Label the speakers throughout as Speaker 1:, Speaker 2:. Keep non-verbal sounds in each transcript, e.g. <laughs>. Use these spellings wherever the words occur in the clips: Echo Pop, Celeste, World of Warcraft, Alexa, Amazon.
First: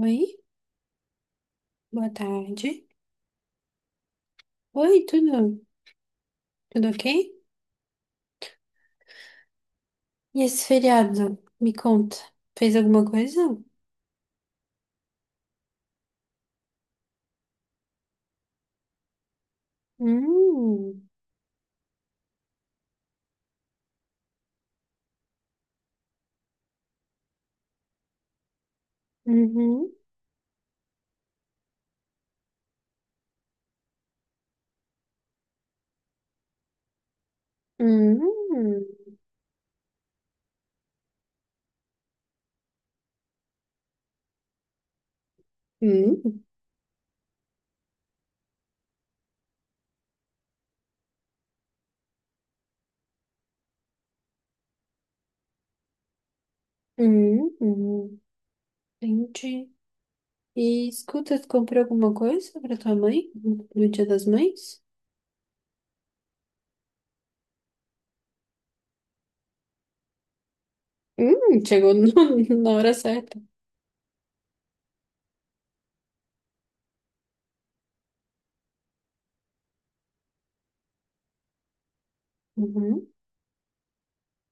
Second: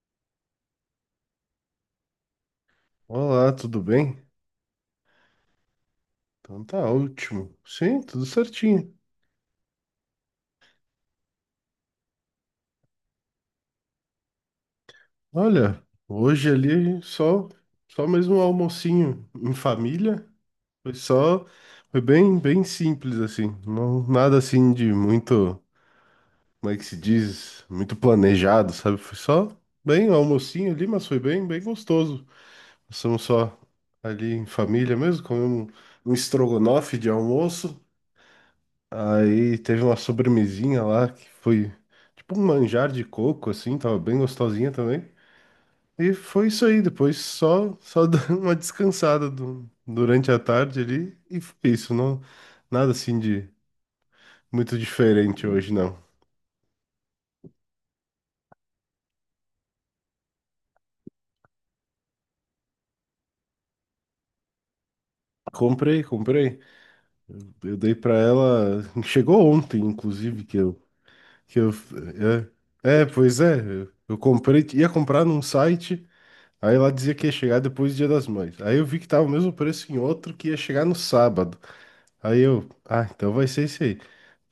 Speaker 1: Oi, boa tarde.
Speaker 2: Olá, tudo bem?
Speaker 1: Oi, tudo?
Speaker 2: Então tá
Speaker 1: Tudo ok?
Speaker 2: ótimo. Sim, tudo certinho.
Speaker 1: E esse feriado? Me conta. Fez alguma coisa?
Speaker 2: Olha, hoje ali só mesmo um almocinho em família. Foi
Speaker 1: Hum.
Speaker 2: só foi bem simples assim. Não, nada assim de muito, como é que se diz, muito planejado, sabe? Foi só
Speaker 1: Uhum.
Speaker 2: bem um almocinho ali, mas foi bem gostoso. Passamos só ali em família mesmo, comemos um estrogonofe de almoço.
Speaker 1: Hum,
Speaker 2: Aí teve uma sobremesinha lá que foi tipo um manjar de coco, assim, tava bem gostosinha também. E
Speaker 1: hum.
Speaker 2: foi isso aí, depois só <laughs> dando uma descansada durante a tarde ali e foi isso, não nada assim de muito diferente hoje não.
Speaker 1: Hum, hum. Entendi. E escuta, tu comprou alguma coisa pra tua mãe no Dia das Mães?
Speaker 2: Comprei, comprei. Eu dei pra ela, chegou ontem inclusive. Que eu
Speaker 1: Chegou <laughs> na hora
Speaker 2: é, é, Pois
Speaker 1: certa.
Speaker 2: é, eu comprei, ia comprar num site. Aí lá dizia que ia chegar depois do Dia das Mães. Aí eu vi que tava o mesmo preço em outro que ia chegar no sábado. Aí eu, ah,
Speaker 1: Uhum.
Speaker 2: então vai ser esse aí.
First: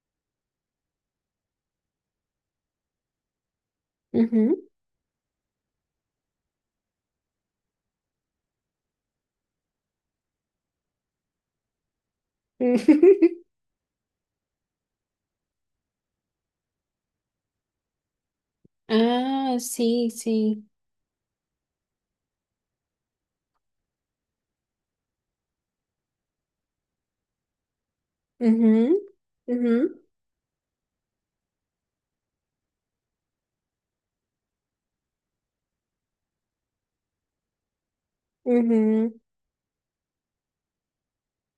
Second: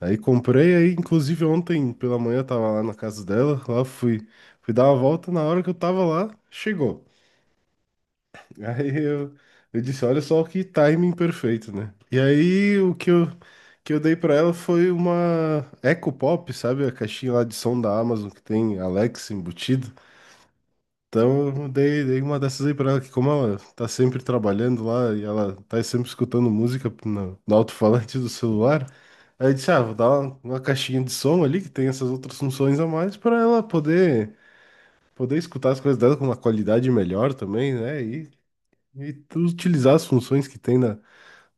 Speaker 2: Aí comprei, aí inclusive ontem pela manhã eu tava lá na casa dela, lá fui,
Speaker 1: Uhum.
Speaker 2: fui dar uma volta, na hora que eu tava lá, chegou. <laughs> Aí eu, disse, olha só que timing perfeito, né? E aí que eu dei pra ela foi uma Echo Pop, sabe? A caixinha lá de som da Amazon que tem
Speaker 1: <laughs>
Speaker 2: Alexa
Speaker 1: Ah,
Speaker 2: embutido.
Speaker 1: sim, sim.
Speaker 2: Então, eu dei uma dessas aí pra ela, que como ela tá sempre trabalhando lá e ela tá sempre escutando música no alto-falante do celular.
Speaker 1: Uhum.
Speaker 2: Aí eu disse, ah, vou
Speaker 1: Uhum.
Speaker 2: dar uma caixinha de som ali que tem essas outras funções a mais pra ela poder escutar as coisas dela com uma qualidade melhor também, né? E
Speaker 1: Uhum.
Speaker 2: tu utilizar as funções que tem na,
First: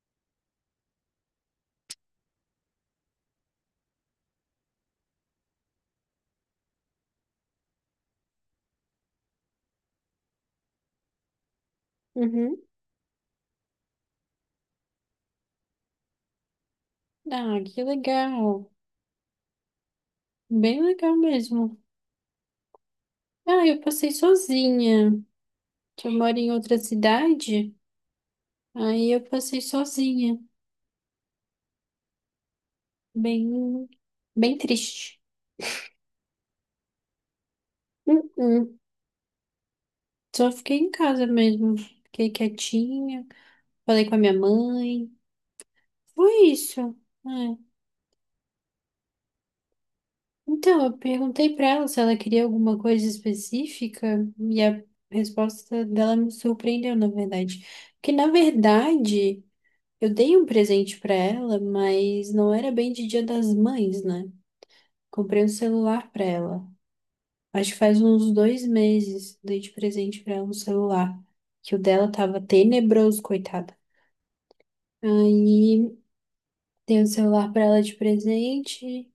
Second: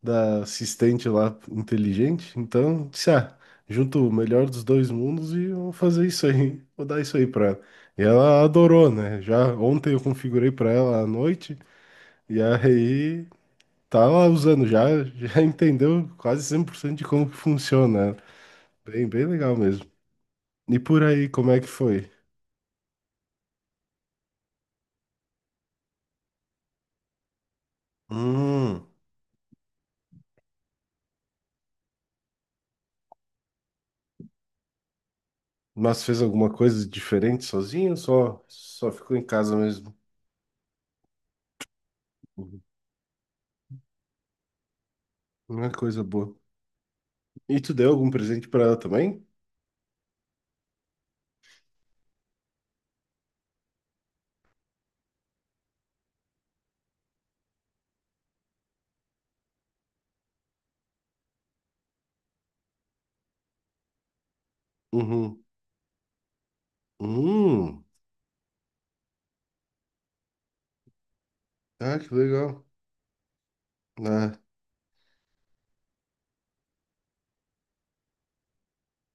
Speaker 2: da assistente lá inteligente. Então, disse, ah, junto o melhor dos dois mundos e vou fazer isso aí, <laughs> vou dar isso aí pra ela. E ela adorou, né? Já ontem eu configurei pra ela à noite e
Speaker 1: Uhum.
Speaker 2: aí tá lá usando já, <laughs> já entendeu quase 100% de como que
Speaker 1: Ah, que
Speaker 2: funciona.
Speaker 1: legal.
Speaker 2: Bem, bem legal mesmo. E
Speaker 1: Bem
Speaker 2: por
Speaker 1: legal
Speaker 2: aí, como é que
Speaker 1: mesmo.
Speaker 2: foi?
Speaker 1: Ah, eu passei sozinha. Que Eu moro em outra cidade,
Speaker 2: Hum,
Speaker 1: aí eu passei sozinha. Bem, bem triste.
Speaker 2: mas fez alguma coisa diferente sozinho, ou Só,
Speaker 1: Uh-uh.
Speaker 2: só ficou em casa mesmo?
Speaker 1: Só fiquei em casa mesmo. Fiquei
Speaker 2: Uhum.
Speaker 1: quietinha. Falei com a minha mãe.
Speaker 2: Uma coisa
Speaker 1: Foi
Speaker 2: boa.
Speaker 1: isso.
Speaker 2: E tu
Speaker 1: É.
Speaker 2: deu algum presente pra ela também?
Speaker 1: Então, eu perguntei pra ela se ela queria alguma coisa específica e a resposta dela me surpreendeu, na verdade. Porque, na verdade, eu dei um presente pra ela, mas não era bem de Dia das Mães, né?
Speaker 2: Uhum.
Speaker 1: Comprei um celular pra ela. Acho que
Speaker 2: Hum,
Speaker 1: faz uns dois meses dei de presente pra ela um celular, que o
Speaker 2: ah,
Speaker 1: dela
Speaker 2: que
Speaker 1: tava
Speaker 2: legal.
Speaker 1: tenebroso, coitada.
Speaker 2: É,
Speaker 1: Aí dei um celular pra ela de presente,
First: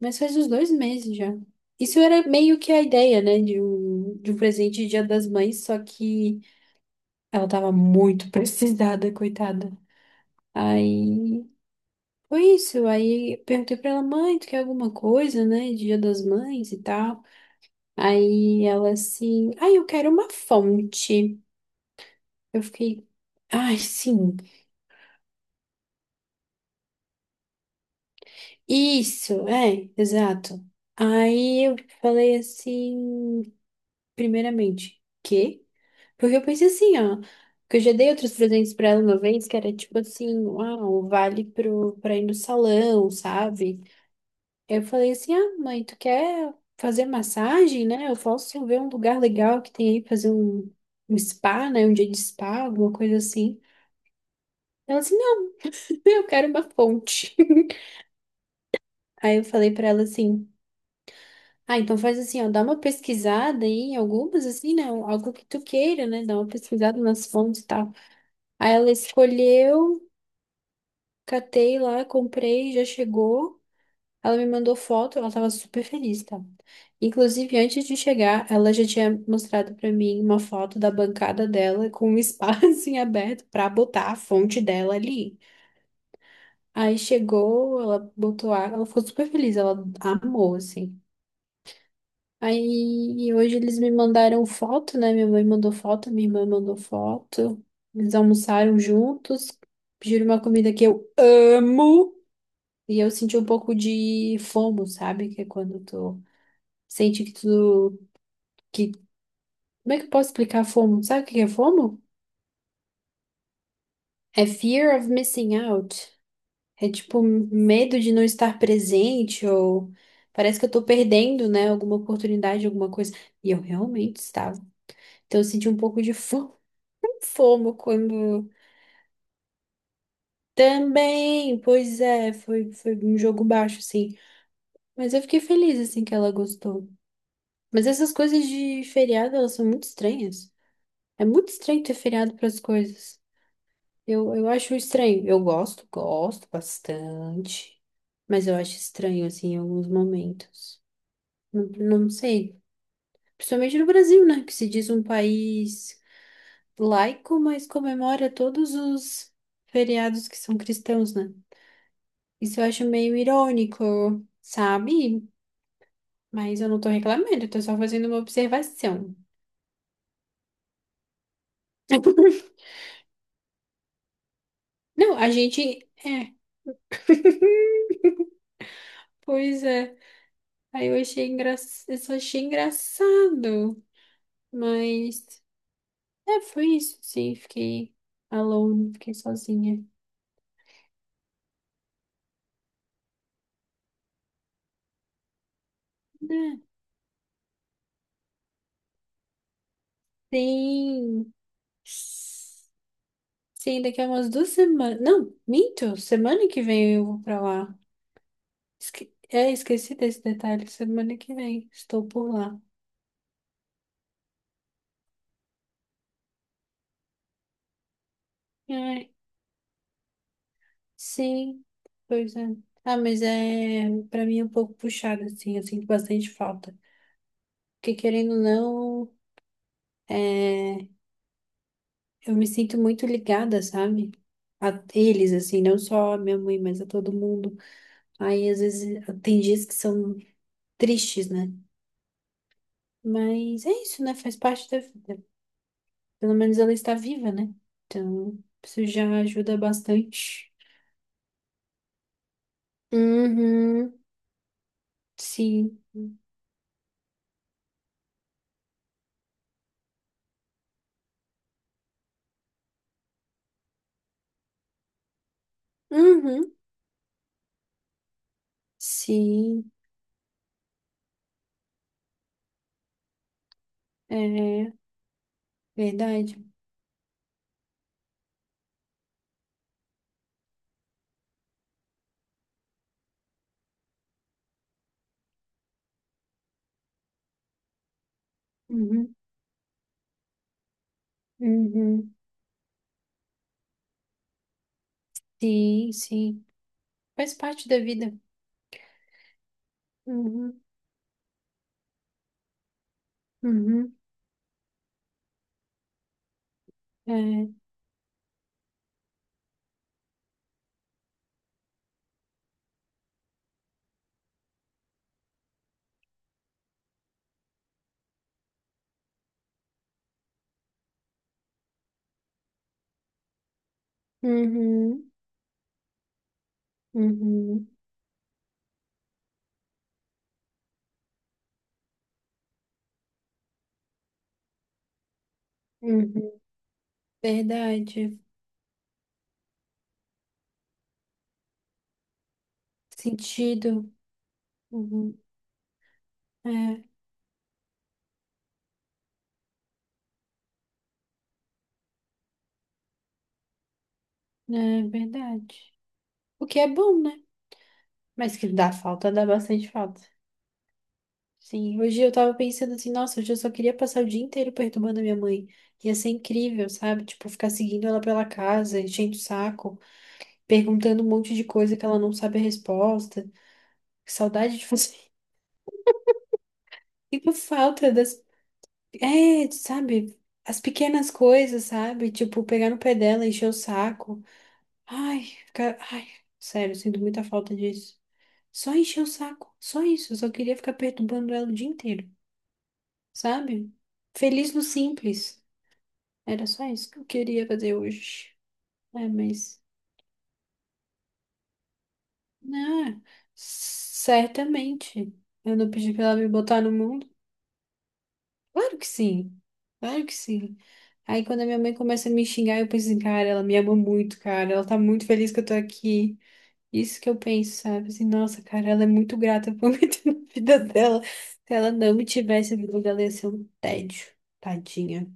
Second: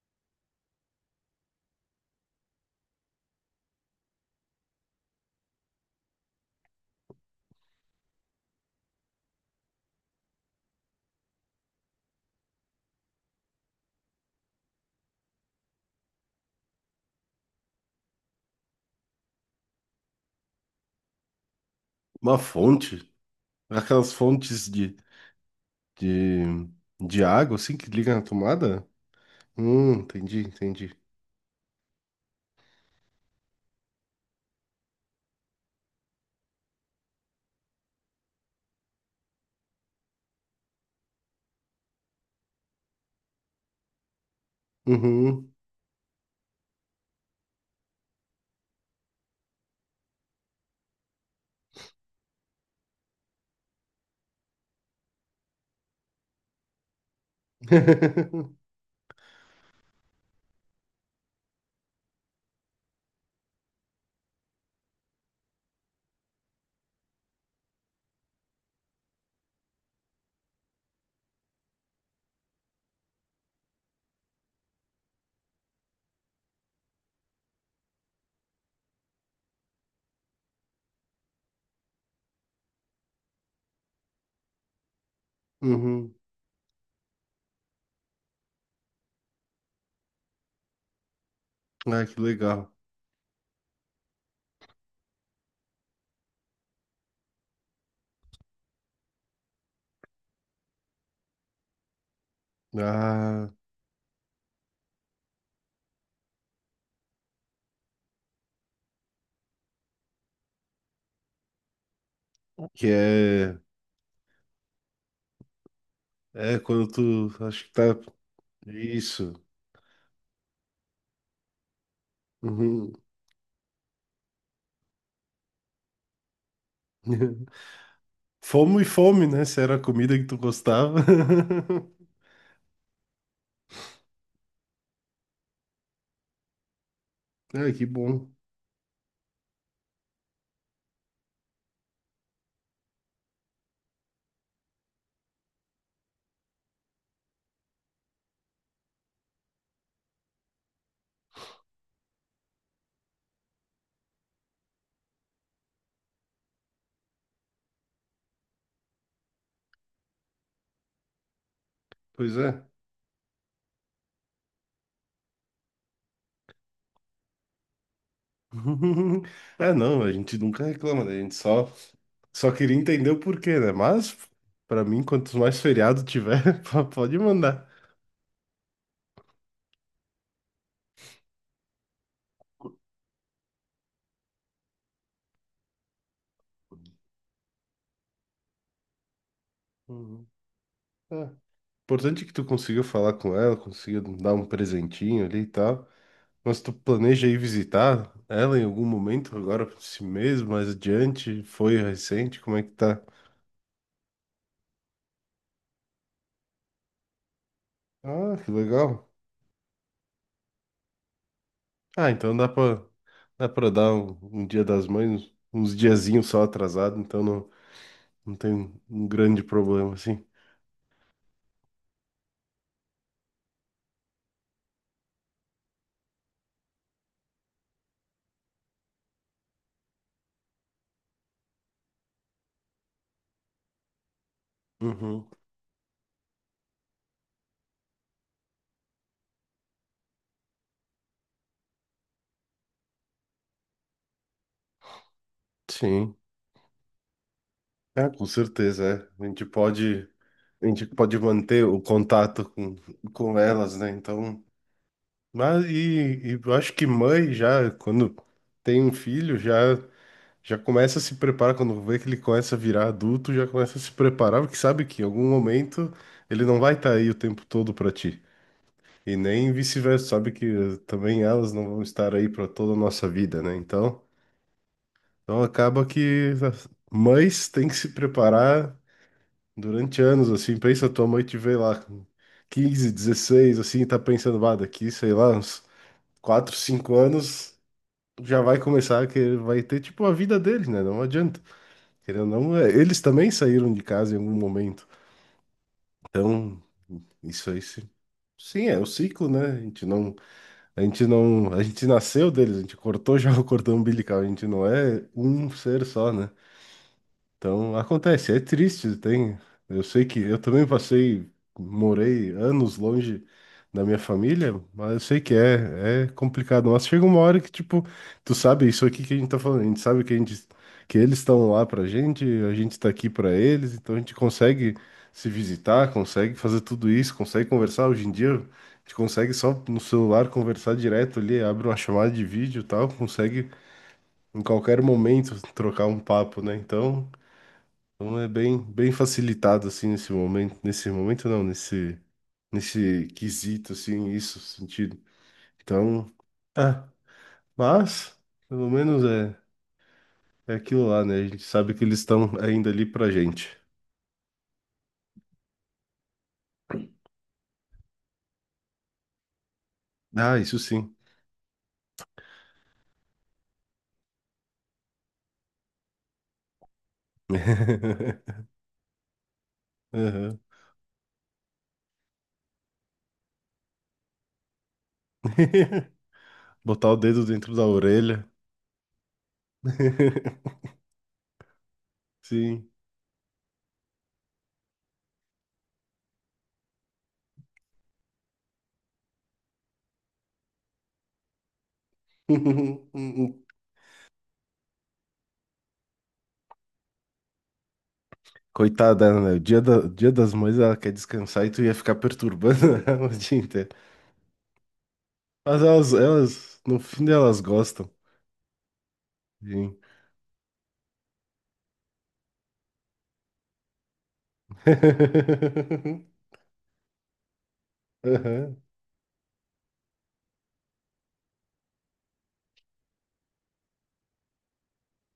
Speaker 1: mas faz uns dois meses já. Isso era meio que a ideia, né, de um presente de Dia das Mães, só que ela tava muito <laughs> precisada, coitada. Aí foi isso. Aí eu perguntei pra ela, mãe, tu quer alguma coisa, né? Dia das Mães e tal. Aí ela assim, ai, eu quero uma fonte.
Speaker 2: uma
Speaker 1: Eu fiquei,
Speaker 2: fonte,
Speaker 1: ai,
Speaker 2: aquelas
Speaker 1: sim,
Speaker 2: fontes de, de água, assim, que liga na tomada?
Speaker 1: isso, é,
Speaker 2: Entendi,
Speaker 1: exato.
Speaker 2: entendi.
Speaker 1: Aí eu falei assim, primeiramente, quê? Porque eu pensei assim, ó, que eu já dei outros presentes pra ela uma vez, que era tipo assim, uau, vale pra ir no salão, sabe? Eu falei assim,
Speaker 2: Uhum.
Speaker 1: ah, mãe, tu quer fazer massagem, né? Eu posso ver um lugar legal que tem aí, fazer um spa, né? Um dia de spa, alguma coisa assim. Ela assim, não, <laughs> eu quero uma fonte.
Speaker 2: <laughs>
Speaker 1: <laughs> Aí eu falei pra ela assim, ah, então faz assim, ó, dá uma pesquisada aí em algumas, assim, né? Algo que tu queira, né? Dá uma pesquisada nas fontes e tal. Aí ela escolheu, catei lá, comprei, já chegou. Ela me mandou foto, ela tava super feliz, tá? Inclusive, antes de chegar, ela já tinha mostrado pra mim uma foto da bancada dela com um espaço <laughs> em aberto pra botar a fonte dela ali.
Speaker 2: Uhum.
Speaker 1: Aí chegou, ela botou água, ela ficou super feliz, ela amou, assim.
Speaker 2: Ah, que legal.
Speaker 1: Aí e hoje eles me mandaram foto, né? Minha mãe mandou foto, minha irmã mandou foto. Eles almoçaram juntos, pediram uma comida que eu amo. E eu senti um
Speaker 2: Ah,
Speaker 1: pouco de fomo, sabe? Que é quando tu sente que que, como é que eu posso explicar FOMO? Sabe o que é FOMO?
Speaker 2: que é,
Speaker 1: É fear of missing out.
Speaker 2: é quando
Speaker 1: É tipo
Speaker 2: tu, acho que tá,
Speaker 1: medo de não estar
Speaker 2: isso.
Speaker 1: presente ou parece que eu tô perdendo, né, alguma oportunidade, alguma
Speaker 2: Uhum.
Speaker 1: coisa. E eu realmente estava. Então eu senti um pouco de
Speaker 2: <laughs>
Speaker 1: FOMO quando
Speaker 2: Fome e fome, né? Se era a comida que tu gostava.
Speaker 1: também,
Speaker 2: <laughs>
Speaker 1: pois é, foi um jogo baixo assim, mas eu fiquei feliz assim que ela gostou.
Speaker 2: Ah, que
Speaker 1: Mas essas
Speaker 2: bom.
Speaker 1: coisas de feriado, elas são muito estranhas. É muito estranho ter feriado para as coisas. Eu acho estranho. Eu gosto, gosto bastante, mas eu acho estranho, assim, em alguns momentos. Não, não sei. Principalmente no Brasil, né? Que se diz um país laico, mas comemora todos os feriados que são cristãos, né?
Speaker 2: Pois
Speaker 1: Isso eu
Speaker 2: é.
Speaker 1: acho meio irônico, sabe? Mas eu não tô reclamando, eu tô só fazendo uma observação.
Speaker 2: <laughs> É, não, a gente nunca reclama, né? A gente só
Speaker 1: <laughs>
Speaker 2: queria entender o porquê, né? Mas, pra mim,
Speaker 1: Não, a
Speaker 2: quantos mais
Speaker 1: gente.
Speaker 2: feriado
Speaker 1: É.
Speaker 2: tiver, <laughs> pode mandar.
Speaker 1: <laughs> Pois é. Aí eu achei engra... eu só achei engraçado, mas é, foi isso, sim, fiquei alone, fiquei sozinha.
Speaker 2: Uhum. É. Importante é que tu consiga falar com ela, consiga dar um presentinho ali e tal.
Speaker 1: Né?
Speaker 2: Mas tu planeja ir visitar ela em algum momento, agora, esse mês, mais
Speaker 1: Sim.
Speaker 2: adiante? Foi recente? Como é que tá?
Speaker 1: Sim, daqui a umas duas semanas. Não, minto, semana que vem eu vou pra lá.
Speaker 2: Ah, que legal.
Speaker 1: Esque... É, esqueci desse detalhe, semana que vem estou
Speaker 2: Ah,
Speaker 1: por
Speaker 2: então dá
Speaker 1: lá.
Speaker 2: pra, dá pra dar um Dia das Mães, uns diazinhos só atrasado, então não. Não tem um
Speaker 1: Ai,
Speaker 2: grande problema, assim.
Speaker 1: sim, pois é. Ah, mas é pra mim é um pouco puxado, assim, eu sinto bastante falta. Porque querendo ou não. É. Eu me sinto muito ligada, sabe? A
Speaker 2: Uhum.
Speaker 1: eles, assim, não só a minha mãe, mas a todo mundo. Aí, às vezes, tem dias que são tristes, né? Mas é isso, né? Faz parte da vida.
Speaker 2: Sim,
Speaker 1: Pelo menos ela está viva, né?
Speaker 2: é, com
Speaker 1: Então,
Speaker 2: certeza,
Speaker 1: isso já
Speaker 2: é. A gente
Speaker 1: ajuda
Speaker 2: pode,
Speaker 1: bastante.
Speaker 2: a gente pode manter o contato com elas, né?
Speaker 1: Uhum.
Speaker 2: Então, mas
Speaker 1: Sim.
Speaker 2: e eu acho que mãe já, quando tem um filho, já começa a se preparar, quando vê que ele começa a virar adulto, já começa a se preparar, porque sabe que em algum momento ele
Speaker 1: Uhum.
Speaker 2: não vai estar aí o tempo todo para ti. E nem
Speaker 1: Sim.
Speaker 2: vice-versa, sabe que também elas não vão estar aí para toda a nossa vida, né? Então,
Speaker 1: É
Speaker 2: então acaba que
Speaker 1: verdade.
Speaker 2: as mães têm que se preparar durante anos, assim. Pensa, tua mãe te vê lá com 15, 16, assim, e tá pensando, ah, daqui, sei lá, uns 4, 5 anos já vai começar,
Speaker 1: Uhum.
Speaker 2: que vai ter, tipo, a vida deles, né? Não adianta.
Speaker 1: Uhum.
Speaker 2: Querendo ou não, é, eles também saíram de casa em algum momento.
Speaker 1: Sim, sim.
Speaker 2: Então,
Speaker 1: Faz
Speaker 2: isso aí,
Speaker 1: parte da
Speaker 2: sim.
Speaker 1: vida.
Speaker 2: Sim, é o ciclo, né? A gente não,
Speaker 1: Uhum.
Speaker 2: a gente não, a gente nasceu deles, a gente cortou já o cordão
Speaker 1: Uhum.
Speaker 2: umbilical, a gente não é um ser só, né?
Speaker 1: É.
Speaker 2: Então acontece, é triste, tem. Eu sei que eu também passei, morei anos longe da minha família, mas eu sei que é complicado. Mas chega uma hora que, tipo, tu sabe isso aqui que a gente tá falando, a gente sabe que eles estão lá pra gente, a gente tá aqui pra eles, então a gente consegue
Speaker 1: Uhum.
Speaker 2: se visitar, consegue fazer tudo isso, consegue
Speaker 1: Uhum.
Speaker 2: conversar. Hoje em dia, a gente consegue só no celular conversar direto ali, abre uma chamada de vídeo e tal, consegue em qualquer momento trocar um
Speaker 1: Uhum.
Speaker 2: papo, né? Então
Speaker 1: Verdade.
Speaker 2: Então é bem, bem facilitado assim nesse momento não, nesse quesito
Speaker 1: Sentido.
Speaker 2: assim, isso sentido.
Speaker 1: Uhum.
Speaker 2: Então,
Speaker 1: É,
Speaker 2: ah, mas pelo menos é aquilo lá, né? A gente sabe que eles estão ainda ali pra gente.
Speaker 1: é verdade. O que é bom, né? Mas que dá falta, dá bastante falta.
Speaker 2: Ah, isso sim.
Speaker 1: Sim, hoje eu tava pensando assim, nossa, hoje eu só queria passar o dia inteiro perturbando a minha mãe. Ia ser incrível, sabe? Tipo, ficar seguindo ela pela
Speaker 2: <laughs>
Speaker 1: casa, enchendo o saco,
Speaker 2: Aham.
Speaker 1: perguntando um monte de coisa que ela não sabe a resposta. Que saudade de fazer. <laughs>
Speaker 2: <laughs> Botar o dedo
Speaker 1: Sinto
Speaker 2: dentro da
Speaker 1: falta das.
Speaker 2: orelha.
Speaker 1: É, sabe?
Speaker 2: <laughs>
Speaker 1: As pequenas coisas, sabe? Tipo, pegar
Speaker 2: Sim.
Speaker 1: no pé dela, encher o saco. Ai, fica... Ai, sério, sinto muita falta disso. Só encher o saco, só isso. Eu só queria ficar perturbando ela o dia inteiro,
Speaker 2: <laughs>
Speaker 1: sabe? Feliz no simples. Era só isso que eu queria fazer hoje. É,
Speaker 2: Coitada, né?
Speaker 1: mas.
Speaker 2: Dia das Mães, ela quer descansar e tu ia ficar perturbando <laughs>
Speaker 1: Não,
Speaker 2: ela o dia inteiro.
Speaker 1: certamente. Eu
Speaker 2: Mas
Speaker 1: não
Speaker 2: elas,
Speaker 1: pedi pra ela me
Speaker 2: elas,
Speaker 1: botar no
Speaker 2: no fim
Speaker 1: mundo?
Speaker 2: elas gostam.
Speaker 1: Claro que sim,
Speaker 2: Sim.
Speaker 1: claro que sim. Aí quando a minha mãe começa a me xingar, eu penso assim, cara, ela me ama muito, cara. Ela tá muito feliz que eu tô aqui.
Speaker 2: <laughs>
Speaker 1: Isso que eu penso, sabe? Assim, nossa,
Speaker 2: Aham.
Speaker 1: cara, ela é muito grata <laughs> por me ter <laughs> na vida dela. Se ela não me tivesse, a vida dela ia ser um tédio. Tadinha.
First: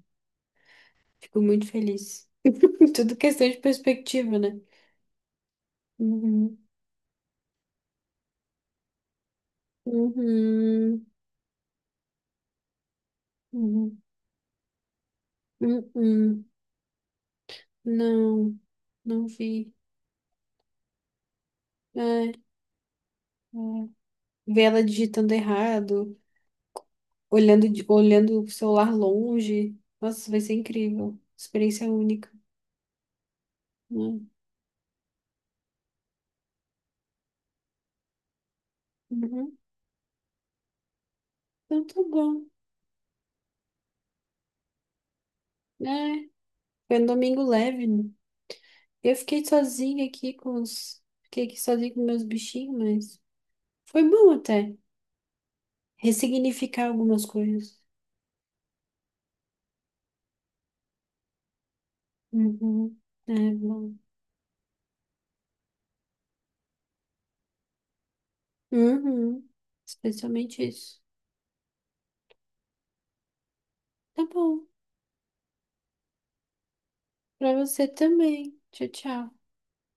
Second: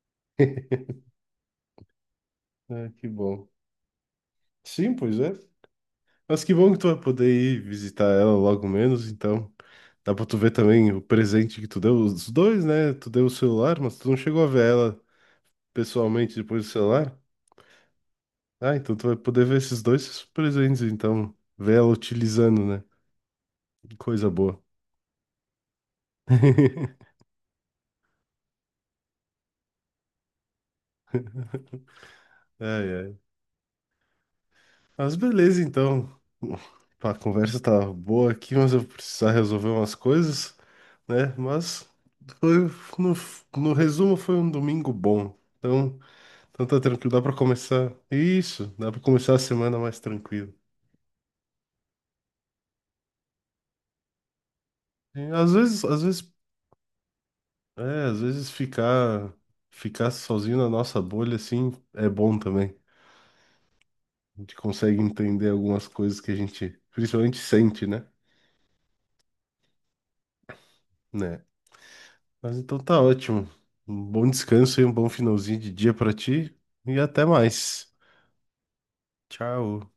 Speaker 1: Fico muito feliz.
Speaker 2: Ah,
Speaker 1: <laughs>
Speaker 2: que
Speaker 1: Tudo
Speaker 2: bom.
Speaker 1: questão de perspectiva, né?
Speaker 2: Sim, pois é. Mas que
Speaker 1: Uhum.
Speaker 2: bom que tu vai poder ir visitar ela logo menos, então. Dá pra tu ver também o
Speaker 1: Uhum.
Speaker 2: presente que tu deu, os dois, né? Tu deu o celular, mas
Speaker 1: Uhum.
Speaker 2: tu não chegou a ver ela pessoalmente
Speaker 1: Uhum.
Speaker 2: depois do celular.
Speaker 1: Não,
Speaker 2: Ah, então tu vai
Speaker 1: não
Speaker 2: poder ver
Speaker 1: vi.
Speaker 2: esses dois presentes, então. Ver ela
Speaker 1: É, é.
Speaker 2: utilizando, né? Coisa boa.
Speaker 1: Ver ela digitando errado,
Speaker 2: <laughs>
Speaker 1: olhando, de- olhando o celular longe. Nossa, vai ser incrível. Experiência única.
Speaker 2: Ai, ai.
Speaker 1: Né?
Speaker 2: Mas beleza, então. Pá, a conversa tá boa aqui, mas eu vou precisar
Speaker 1: Uhum.
Speaker 2: resolver umas coisas, né?
Speaker 1: Então
Speaker 2: Mas
Speaker 1: tá bom.
Speaker 2: foi, no, no resumo foi um domingo bom. Então,
Speaker 1: É.
Speaker 2: tá
Speaker 1: Foi um
Speaker 2: tranquilo, dá pra
Speaker 1: domingo leve,
Speaker 2: começar.
Speaker 1: né?
Speaker 2: Isso, dá pra
Speaker 1: Eu
Speaker 2: começar a
Speaker 1: fiquei
Speaker 2: semana mais
Speaker 1: sozinha aqui
Speaker 2: tranquilo.
Speaker 1: com os. Fiquei aqui sozinha com meus bichinhos, mas foi bom até.
Speaker 2: E
Speaker 1: Ressignificar algumas coisas.
Speaker 2: às vezes ficar sozinho na nossa bolha assim é bom também.
Speaker 1: Uhum. É bom.
Speaker 2: A gente consegue entender algumas coisas que a gente principalmente sente, né?
Speaker 1: Uhum. Especialmente isso.
Speaker 2: Né? Mas então tá ótimo. Um
Speaker 1: Tá
Speaker 2: bom
Speaker 1: bom.
Speaker 2: descanso e um bom finalzinho de dia pra ti. E até
Speaker 1: Pra você
Speaker 2: mais.
Speaker 1: também. Tchau, tchau.
Speaker 2: Tchau.